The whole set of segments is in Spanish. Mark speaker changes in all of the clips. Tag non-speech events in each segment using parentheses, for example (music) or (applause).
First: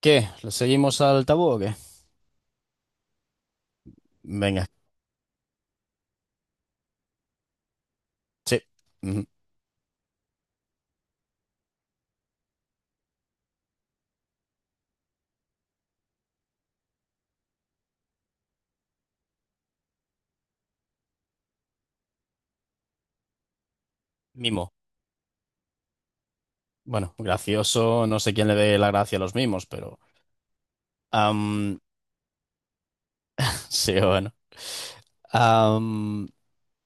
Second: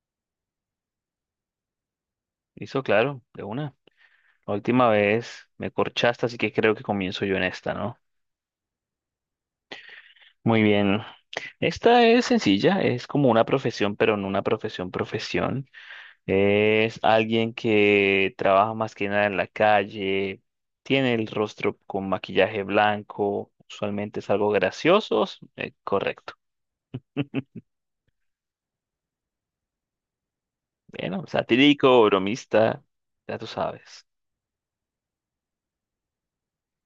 Speaker 1: ¿Qué? ¿Lo seguimos al tabú o qué?
Speaker 2: Listo, claro, de una. La
Speaker 1: Venga,
Speaker 2: última vez me corchaste, así que creo que comienzo yo en esta, ¿no?
Speaker 1: sí. Ujú.
Speaker 2: Muy bien. Esta es sencilla, es como una profesión, pero no una profesión profesión. Es alguien que trabaja más que nada en la calle, tiene el rostro con maquillaje blanco, usualmente es algo
Speaker 1: Mimo.
Speaker 2: gracioso, correcto.
Speaker 1: Bueno, gracioso, no sé quién le dé la gracia a los mimos, pero.
Speaker 2: Bueno,
Speaker 1: am,
Speaker 2: satírico, bromista, ya tú
Speaker 1: (laughs) sí,
Speaker 2: sabes.
Speaker 1: bueno. Am,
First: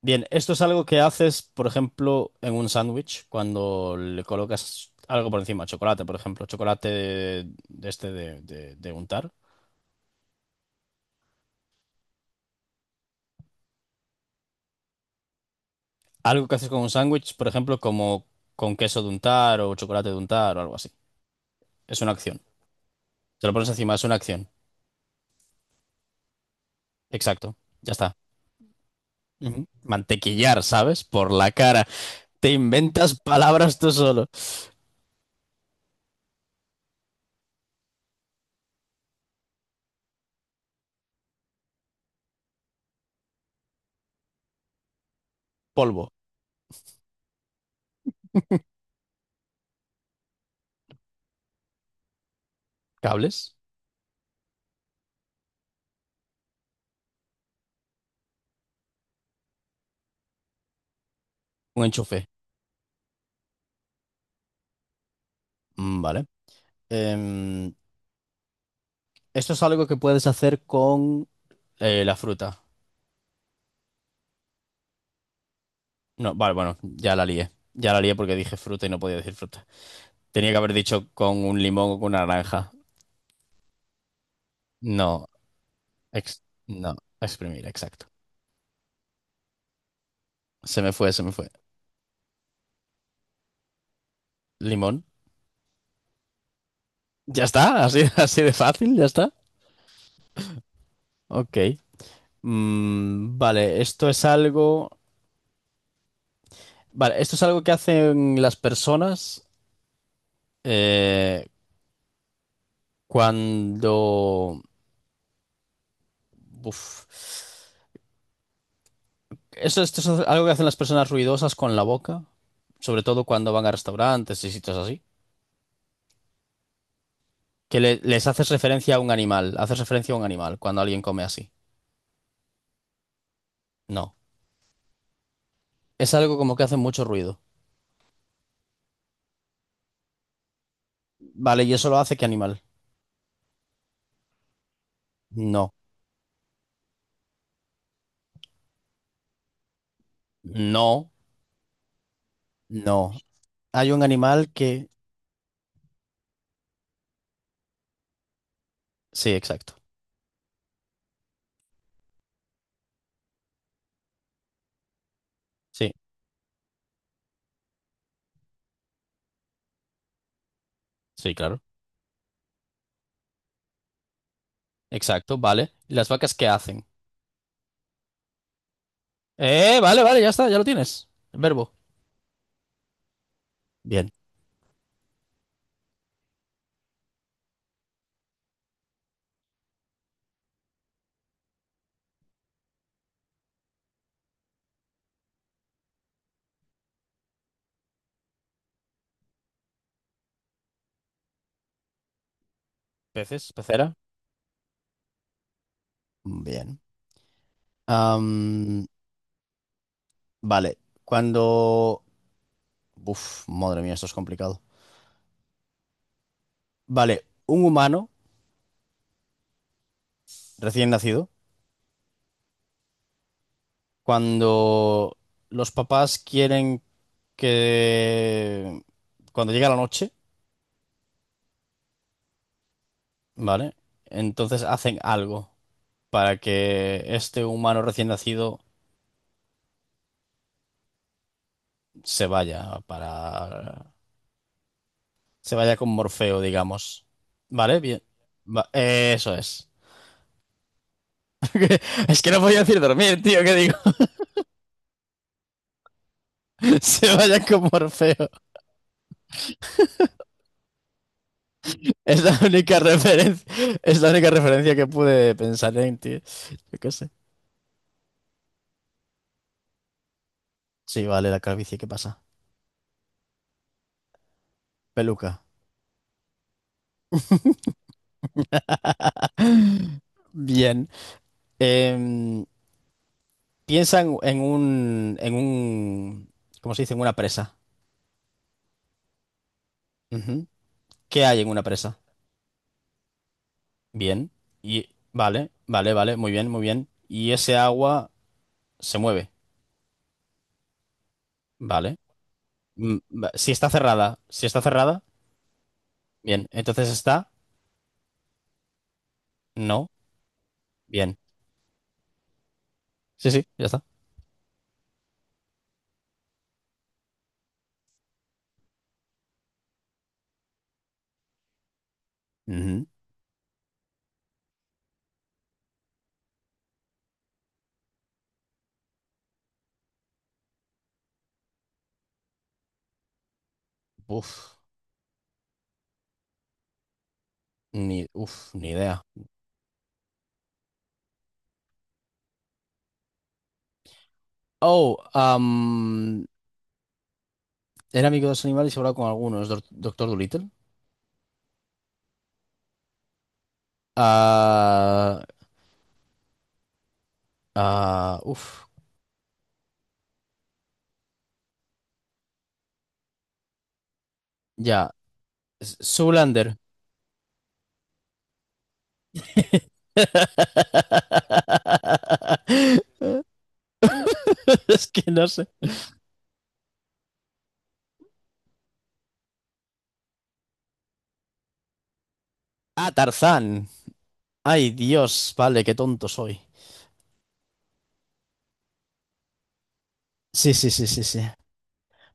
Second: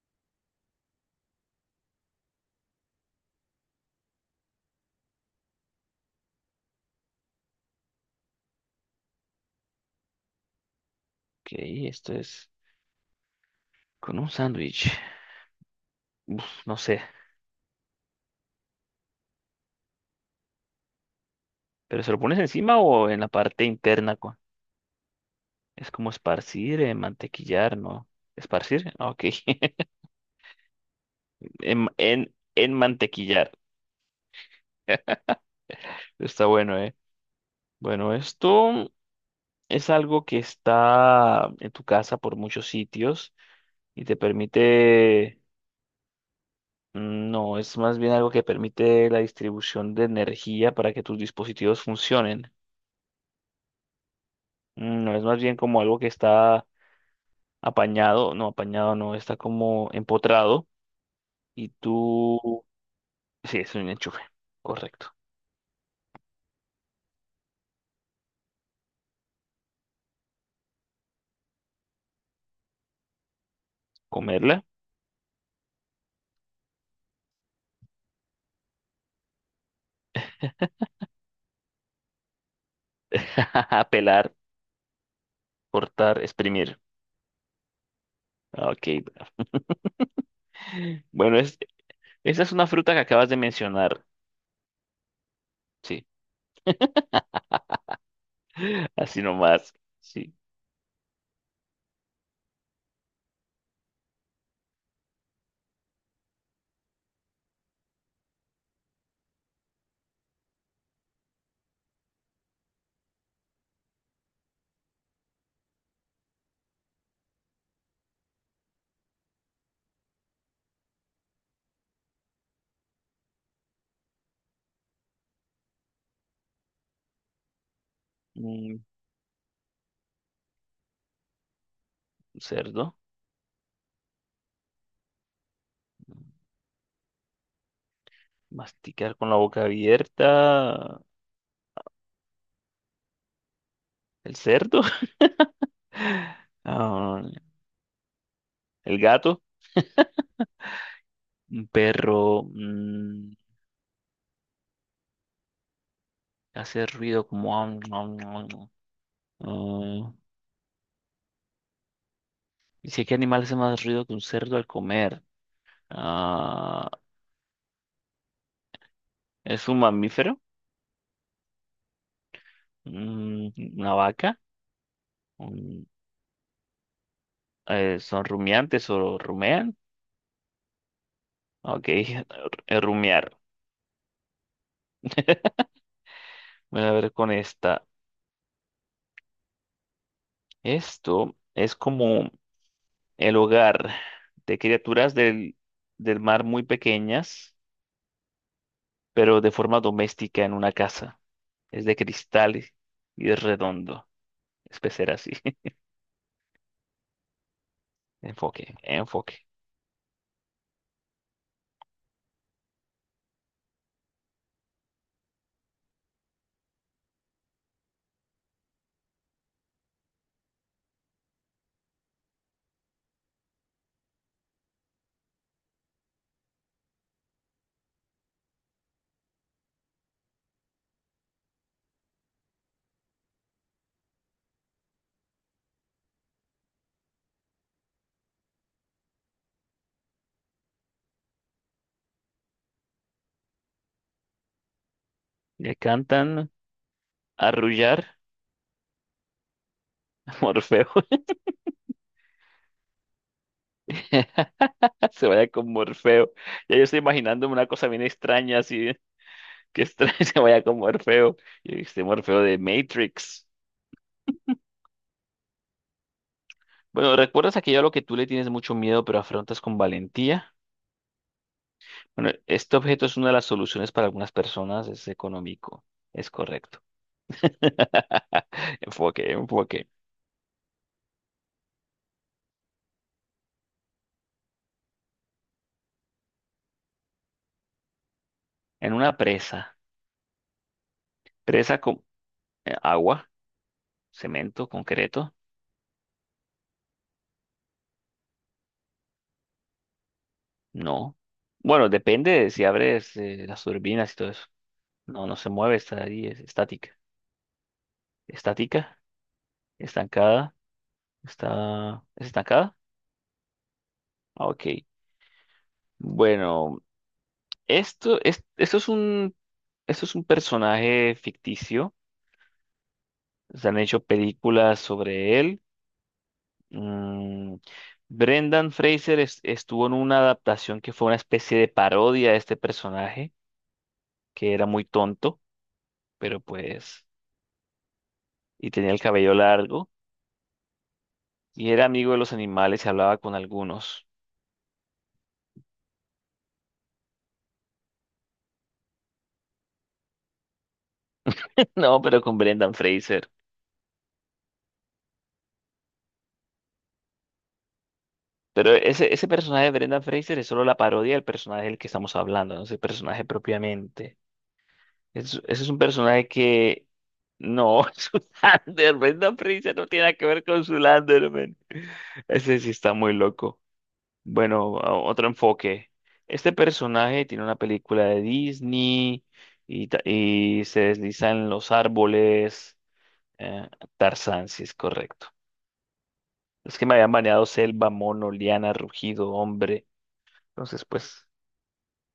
Speaker 1: Bien, esto es algo que haces, por ejemplo, en un sándwich, cuando le colocas algo por encima, chocolate, por ejemplo, chocolate de este de untar.
Speaker 2: Ok, esto es con un sándwich,
Speaker 1: Algo que haces
Speaker 2: no
Speaker 1: con un
Speaker 2: sé.
Speaker 1: sándwich, por ejemplo, como con queso de untar o chocolate de untar o algo así. Es
Speaker 2: ¿Pero se
Speaker 1: una
Speaker 2: lo pones
Speaker 1: acción.
Speaker 2: encima o en la
Speaker 1: Te lo
Speaker 2: parte
Speaker 1: pones encima, es una
Speaker 2: interna?
Speaker 1: acción.
Speaker 2: Es como esparcir,
Speaker 1: Exacto.
Speaker 2: mantequillar,
Speaker 1: Ya
Speaker 2: ¿no?
Speaker 1: está.
Speaker 2: ¿Esparcir? Ah, ok.
Speaker 1: Ujú.
Speaker 2: (laughs)
Speaker 1: Mantequillar, ¿sabes? Por la cara.
Speaker 2: En, en,
Speaker 1: Te
Speaker 2: en
Speaker 1: inventas
Speaker 2: mantequillar.
Speaker 1: palabras tú solo.
Speaker 2: Está bueno, ¿eh? Bueno, esto es algo que está en tu casa por muchos sitios y te permite...
Speaker 1: Polvo,
Speaker 2: No, es más bien algo que permite la distribución de energía para que tus dispositivos funcionen.
Speaker 1: cables,
Speaker 2: No, es más bien como algo que está apañado no, está como empotrado y
Speaker 1: un enchufe.
Speaker 2: tú sí, es un enchufe. Correcto.
Speaker 1: Mm, vale. Em, Esto es algo que puedes hacer con la fruta.
Speaker 2: Comerla.
Speaker 1: No, vale, bueno, ya la lié. Ya la lié porque dije fruta y no podía decir fruta. Tenía que haber dicho con un limón o con una naranja.
Speaker 2: (laughs) Pelar,
Speaker 1: No,
Speaker 2: cortar,
Speaker 1: ex-
Speaker 2: exprimir.
Speaker 1: no, exprimir, exacto.
Speaker 2: Ok.
Speaker 1: Se me fue, se me
Speaker 2: Bueno,
Speaker 1: fue.
Speaker 2: es, esa es una fruta que acabas de mencionar.
Speaker 1: Limón.
Speaker 2: Sí.
Speaker 1: Ya está, así, (laughs) así de
Speaker 2: (laughs)
Speaker 1: fácil, ya
Speaker 2: Así
Speaker 1: está.
Speaker 2: nomás. Sí.
Speaker 1: Ok. Vale, esto es algo. Vale, esto es algo que hacen las personas eh, cuando. Uf. Esto es algo que hacen las personas ruidosas con la boca, sobre todo cuando van a restaurantes y sitios así. Que les haces
Speaker 2: Mm,
Speaker 1: referencia a un animal, haces referencia a un animal cuando alguien come así.
Speaker 2: un cerdo.
Speaker 1: No. Es algo como que hace mucho ruido.
Speaker 2: Masticar con la boca abierta.
Speaker 1: Vale, ¿y eso lo hace qué animal?
Speaker 2: El cerdo. (laughs)
Speaker 1: No.
Speaker 2: Ah, el gato.
Speaker 1: No,
Speaker 2: Un perro.
Speaker 1: no. Hay un animal que.
Speaker 2: Hace ruido como... am, am, am, am.
Speaker 1: Sí, exacto.
Speaker 2: Ah, ¿y si qué animal hace más ruido que un cerdo al comer?
Speaker 1: Sí,
Speaker 2: Ah, ¿es un mamífero?
Speaker 1: sí, claro.
Speaker 2: Mm, ¿una vaca?
Speaker 1: Exacto, vale.
Speaker 2: Un-
Speaker 1: ¿Y las vacas qué hacen?
Speaker 2: ¿Son rumiantes o rumean?
Speaker 1: Vale, vale, ya está, ya lo tienes. El verbo.
Speaker 2: Ok, (laughs) rumiar.
Speaker 1: Bien.
Speaker 2: Voy a ver con esta. Esto es como el hogar de criaturas del mar muy pequeñas, pero de forma doméstica en una casa. Es de cristal y es
Speaker 1: Peces, pecera.
Speaker 2: redondo. Es pecera así. (laughs)
Speaker 1: Bien.
Speaker 2: Enfoque,
Speaker 1: Am,
Speaker 2: enfoque.
Speaker 1: vale, cuando. Uf, madre mía, esto es complicado. Vale, un humano recién nacido, cuando los papás quieren que. Cuando llega la noche, ¿vale? Entonces hacen algo para que este humano recién nacido se vaya para se
Speaker 2: Le
Speaker 1: vaya con
Speaker 2: cantan
Speaker 1: Morfeo, digamos. Vale, bien.
Speaker 2: arrullar.
Speaker 1: Eso es.
Speaker 2: (laughs) Morfeo.
Speaker 1: Es que no voy a decir dormir, tío, ¿qué digo?
Speaker 2: (laughs) Se vaya con Morfeo. Ya
Speaker 1: (laughs)
Speaker 2: yo estoy
Speaker 1: Se vaya
Speaker 2: imaginándome
Speaker 1: con
Speaker 2: una cosa bien
Speaker 1: Morfeo.
Speaker 2: extraña, así, que extraña (laughs) se vaya con Morfeo. Y este
Speaker 1: Es la
Speaker 2: Morfeo de
Speaker 1: única referencia,
Speaker 2: Matrix.
Speaker 1: es la única referencia que pude pensar en, tío. Yo qué sé.
Speaker 2: Bueno, ¿recuerdas aquello a lo que tú le tienes mucho miedo, pero afrontas con valentía?
Speaker 1: Sí, vale, la calvicie, ¿qué pasa?
Speaker 2: Bueno, este objeto es una de las soluciones para algunas personas, es
Speaker 1: Peluca.
Speaker 2: económico, es correcto. (laughs) Enfoque, enfoque.
Speaker 1: (laughs) Bien. Em, Piensa en un, ¿cómo se dice? En una presa.
Speaker 2: En una presa,
Speaker 1: Ujú. ¿Qué hay en una
Speaker 2: presa
Speaker 1: presa?
Speaker 2: con agua,
Speaker 1: Bien.
Speaker 2: cemento,
Speaker 1: Y
Speaker 2: concreto,
Speaker 1: vale, vale, vale, muy bien, muy bien. Y ese agua se mueve.
Speaker 2: no. Bueno,
Speaker 1: Vale.
Speaker 2: depende de si abres
Speaker 1: Si
Speaker 2: las
Speaker 1: está
Speaker 2: turbinas y
Speaker 1: cerrada,
Speaker 2: todo eso.
Speaker 1: si está cerrada,
Speaker 2: No, no se mueve, está ahí, es
Speaker 1: bien. Entonces
Speaker 2: estática.
Speaker 1: está,
Speaker 2: Estática,
Speaker 1: no,
Speaker 2: estancada,
Speaker 1: bien.
Speaker 2: está, ¿es estancada?
Speaker 1: Sí, sí, ya está.
Speaker 2: Ah, ok. Bueno, esto, es, esto es un, esto es un personaje ficticio.
Speaker 1: Ujú.
Speaker 2: Se han hecho películas sobre él. Mm, Brendan Fraser estuvo en una adaptación que fue una especie de parodia de este personaje, que
Speaker 1: Uf,
Speaker 2: era muy tonto, pero pues,
Speaker 1: ni
Speaker 2: y tenía el
Speaker 1: idea.
Speaker 2: cabello largo, y era amigo de los animales y hablaba con algunos.
Speaker 1: Oh, era amigo de los animales y hablaba con algunos, Doctor Dolittle.
Speaker 2: (laughs) No, pero con Brendan Fraser.
Speaker 1: Ah, ah,
Speaker 2: Pero ese personaje de Brendan Fraser es solo la parodia del personaje del que estamos hablando, no es el personaje propiamente.
Speaker 1: ya.
Speaker 2: Ese es un personaje
Speaker 1: Zoolander.
Speaker 2: que... No, (laughs) es Zoolander. Brendan Fraser no tiene nada que ver con Zoolander, man. Ese sí está muy
Speaker 1: (laughs)
Speaker 2: loco. Bueno,
Speaker 1: Es que no
Speaker 2: otro
Speaker 1: sé.
Speaker 2: enfoque. Este personaje tiene una película de Disney y, y se desliza en los árboles.
Speaker 1: Ah, Tarzán.
Speaker 2: Eh, Tarzán, sí
Speaker 1: Ay,
Speaker 2: es correcto.
Speaker 1: Dios, vale, qué tonto soy.
Speaker 2: Es que me habían baneado selva, mono, liana, rugido, hombre.
Speaker 1: Sí, sí,
Speaker 2: Entonces,
Speaker 1: sí, sí, sí.
Speaker 2: pues...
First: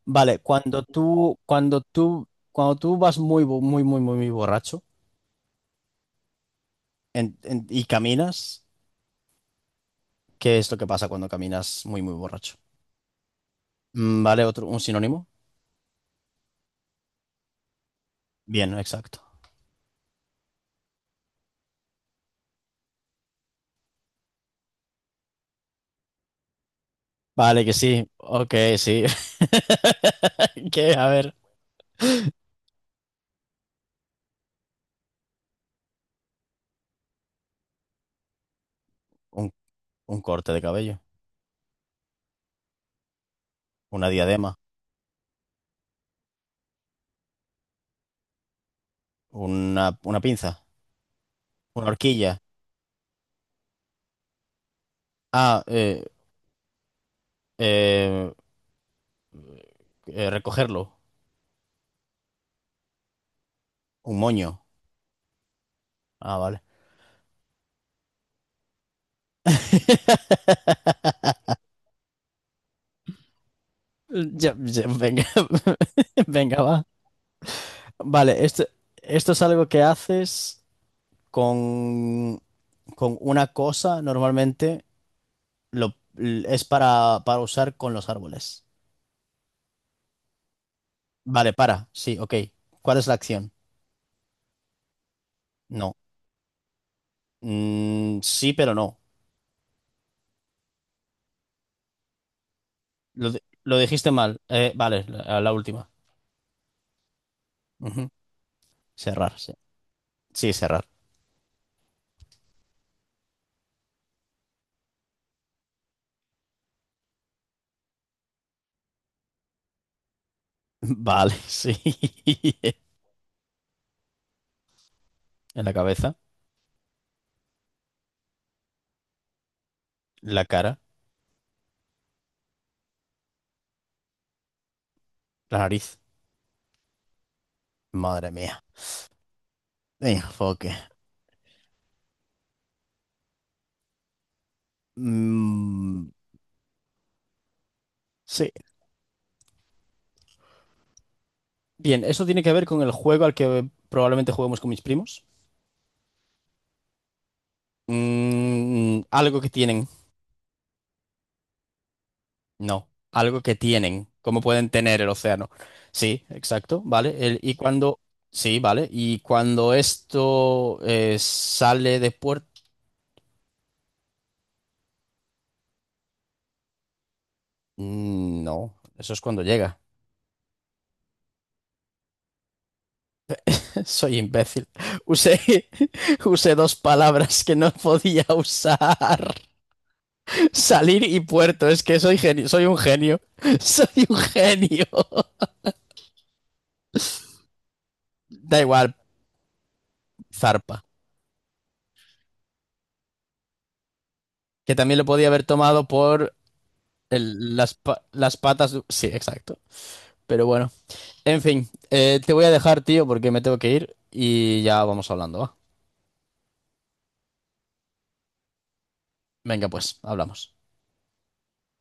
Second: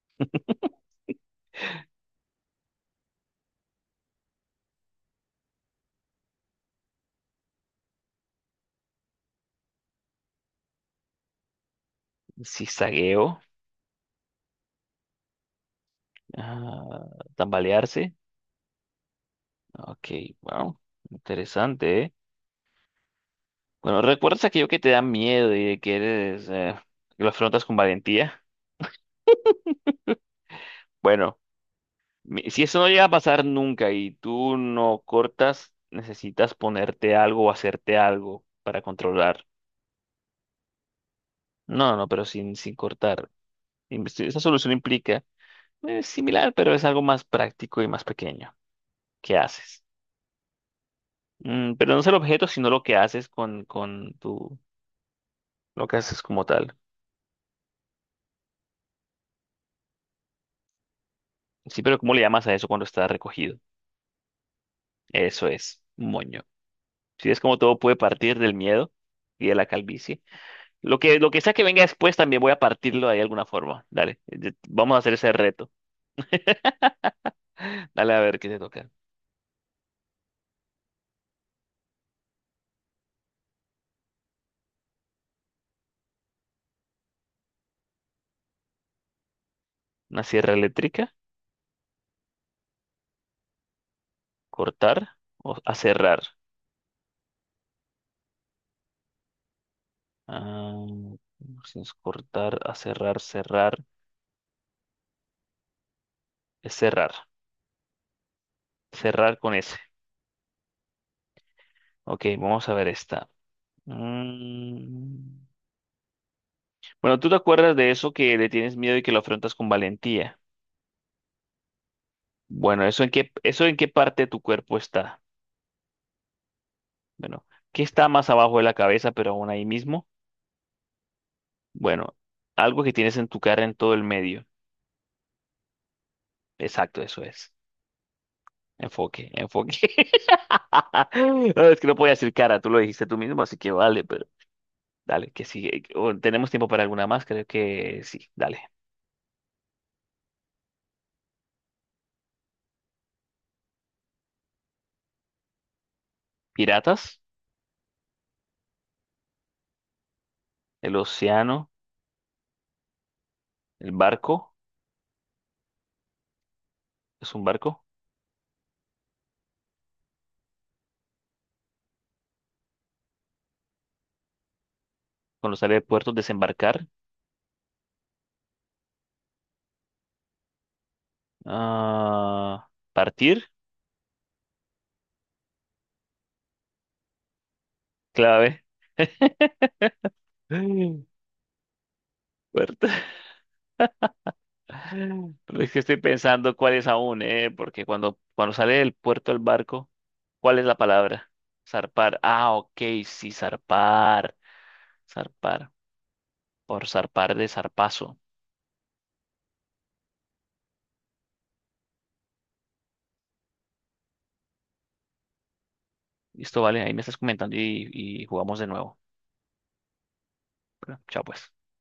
Speaker 1: Vale, cuando tú vas muy, muy, muy, muy, muy borracho y caminas, ¿qué es lo que pasa cuando caminas muy, muy borracho?
Speaker 2: Zigzagueo,
Speaker 1: Vale, otro, un sinónimo.
Speaker 2: ah, tambalearse.
Speaker 1: Bien, exacto.
Speaker 2: Ok, wow, interesante, ¿eh? Bueno, ¿recuerdas aquello que te da miedo y de que eres, que lo
Speaker 1: Vale,
Speaker 2: afrontas
Speaker 1: que
Speaker 2: con
Speaker 1: sí.
Speaker 2: valentía?
Speaker 1: Ok, sí. (laughs) ¿Qué? A ver.
Speaker 2: Bueno, si eso no llega a pasar nunca y tú no cortas, necesitas ponerte algo o hacerte algo para controlar.
Speaker 1: Un, un corte de cabello.
Speaker 2: No, no, pero sin cortar.
Speaker 1: Una
Speaker 2: Esa
Speaker 1: diadema.
Speaker 2: solución implica, similar, pero es algo más práctico y más pequeño. ¿Qué haces?
Speaker 1: Una pinza.
Speaker 2: Mm,
Speaker 1: Una
Speaker 2: pero no es el
Speaker 1: horquilla.
Speaker 2: objeto, sino lo que haces con tu
Speaker 1: Ah,
Speaker 2: lo que haces como tal.
Speaker 1: eh, recogerlo.
Speaker 2: Sí, pero ¿cómo le llamas a eso cuando está recogido?
Speaker 1: Un moño.
Speaker 2: Eso es,
Speaker 1: Ah,
Speaker 2: moño.
Speaker 1: vale.
Speaker 2: Si es como todo puede partir del miedo y de la calvicie. Lo
Speaker 1: (laughs)
Speaker 2: que sea que venga después también voy a partirlo de alguna forma. Dale,
Speaker 1: Ya,
Speaker 2: vamos a hacer
Speaker 1: venga.
Speaker 2: ese reto.
Speaker 1: (laughs) Venga, va.
Speaker 2: (laughs) Dale a ver
Speaker 1: Vale,
Speaker 2: qué te
Speaker 1: esto,
Speaker 2: toca.
Speaker 1: esto es algo que haces con, con una cosa, normalmente lo, es para usar con los árboles.
Speaker 2: Una sierra eléctrica,
Speaker 1: Vale, para, sí, ok. ¿Cuál es la acción?
Speaker 2: cortar o
Speaker 1: No.
Speaker 2: aserrar.
Speaker 1: Mm, sí, pero no.
Speaker 2: Ah, si es cortar, aserrar,
Speaker 1: Lo, di- lo
Speaker 2: cerrar.
Speaker 1: dijiste mal. Vale, la última.
Speaker 2: Es cerrar.
Speaker 1: Ujú. Cerrar,
Speaker 2: Cerrar
Speaker 1: sí.
Speaker 2: con ese.
Speaker 1: Sí, cerrar.
Speaker 2: Ok, vamos a ver esta. Mm. Bueno, ¿tú te acuerdas de eso que le tienes miedo y que lo afrontas con valentía?
Speaker 1: (laughs) Vale, sí.
Speaker 2: Bueno,
Speaker 1: (laughs)
Speaker 2: ¿eso en qué parte de tu cuerpo está?
Speaker 1: En la cabeza,
Speaker 2: Bueno, ¿qué está más abajo de la cabeza, pero aún ahí mismo?
Speaker 1: la cara,
Speaker 2: Bueno, algo que tienes en tu cara en todo el medio.
Speaker 1: la nariz.
Speaker 2: Exacto, eso es.
Speaker 1: Madre mía.
Speaker 2: Enfoque, enfoque. (laughs)
Speaker 1: Enfoque.
Speaker 2: No, es que no podía decir cara, tú lo dijiste tú mismo, así que vale, pero dale, que sí.
Speaker 1: Mm,
Speaker 2: O, ¿tenemos tiempo para alguna más? Creo que sí,
Speaker 1: sí.
Speaker 2: dale.
Speaker 1: Bien, eso tiene que ver con el juego al que probablemente juguemos con mis primos.
Speaker 2: ¿Piratas?
Speaker 1: Algo que tienen.
Speaker 2: ¿El océano?
Speaker 1: No, algo que
Speaker 2: ¿El
Speaker 1: tienen. ¿Cómo
Speaker 2: barco?
Speaker 1: pueden tener el océano? Sí, exacto, ¿vale?
Speaker 2: ¿Es un
Speaker 1: Y
Speaker 2: barco?
Speaker 1: cuando. Sí, ¿vale? Y cuando esto sale de puerto.
Speaker 2: Cuando sale de puerto, desembarcar.
Speaker 1: Mm, no, eso es cuando llega.
Speaker 2: Ah, partir,
Speaker 1: (laughs) Soy imbécil. Usé, (laughs) usé dos palabras que no podía
Speaker 2: clave.
Speaker 1: usar. (laughs) Salir
Speaker 2: (gasps)
Speaker 1: y
Speaker 2: (laughs)
Speaker 1: puerto. Es que soy genio, soy un
Speaker 2: Puerto.
Speaker 1: genio. (laughs) Soy un genio. (laughs)
Speaker 2: Pero es que estoy pensando cuál es aún, ¿eh? Porque cuando
Speaker 1: Da
Speaker 2: sale del
Speaker 1: igual,
Speaker 2: puerto el barco, ¿cuál es la
Speaker 1: Zarpa,
Speaker 2: palabra? Zarpar. Ah, ok, sí, zarpar.
Speaker 1: que también lo podía haber
Speaker 2: Zarpar.
Speaker 1: tomado por
Speaker 2: Por zarpar de
Speaker 1: el- las, pa-
Speaker 2: zarpazo.
Speaker 1: las patas. Sí, exacto. Pero bueno, en fin, te voy a dejar, tío, porque me tengo que ir y ya vamos hablando, ¿va?
Speaker 2: Listo, vale, ahí me estás comentando y jugamos de nuevo.
Speaker 1: Venga, pues, hablamos.
Speaker 2: Bueno, chao, pues.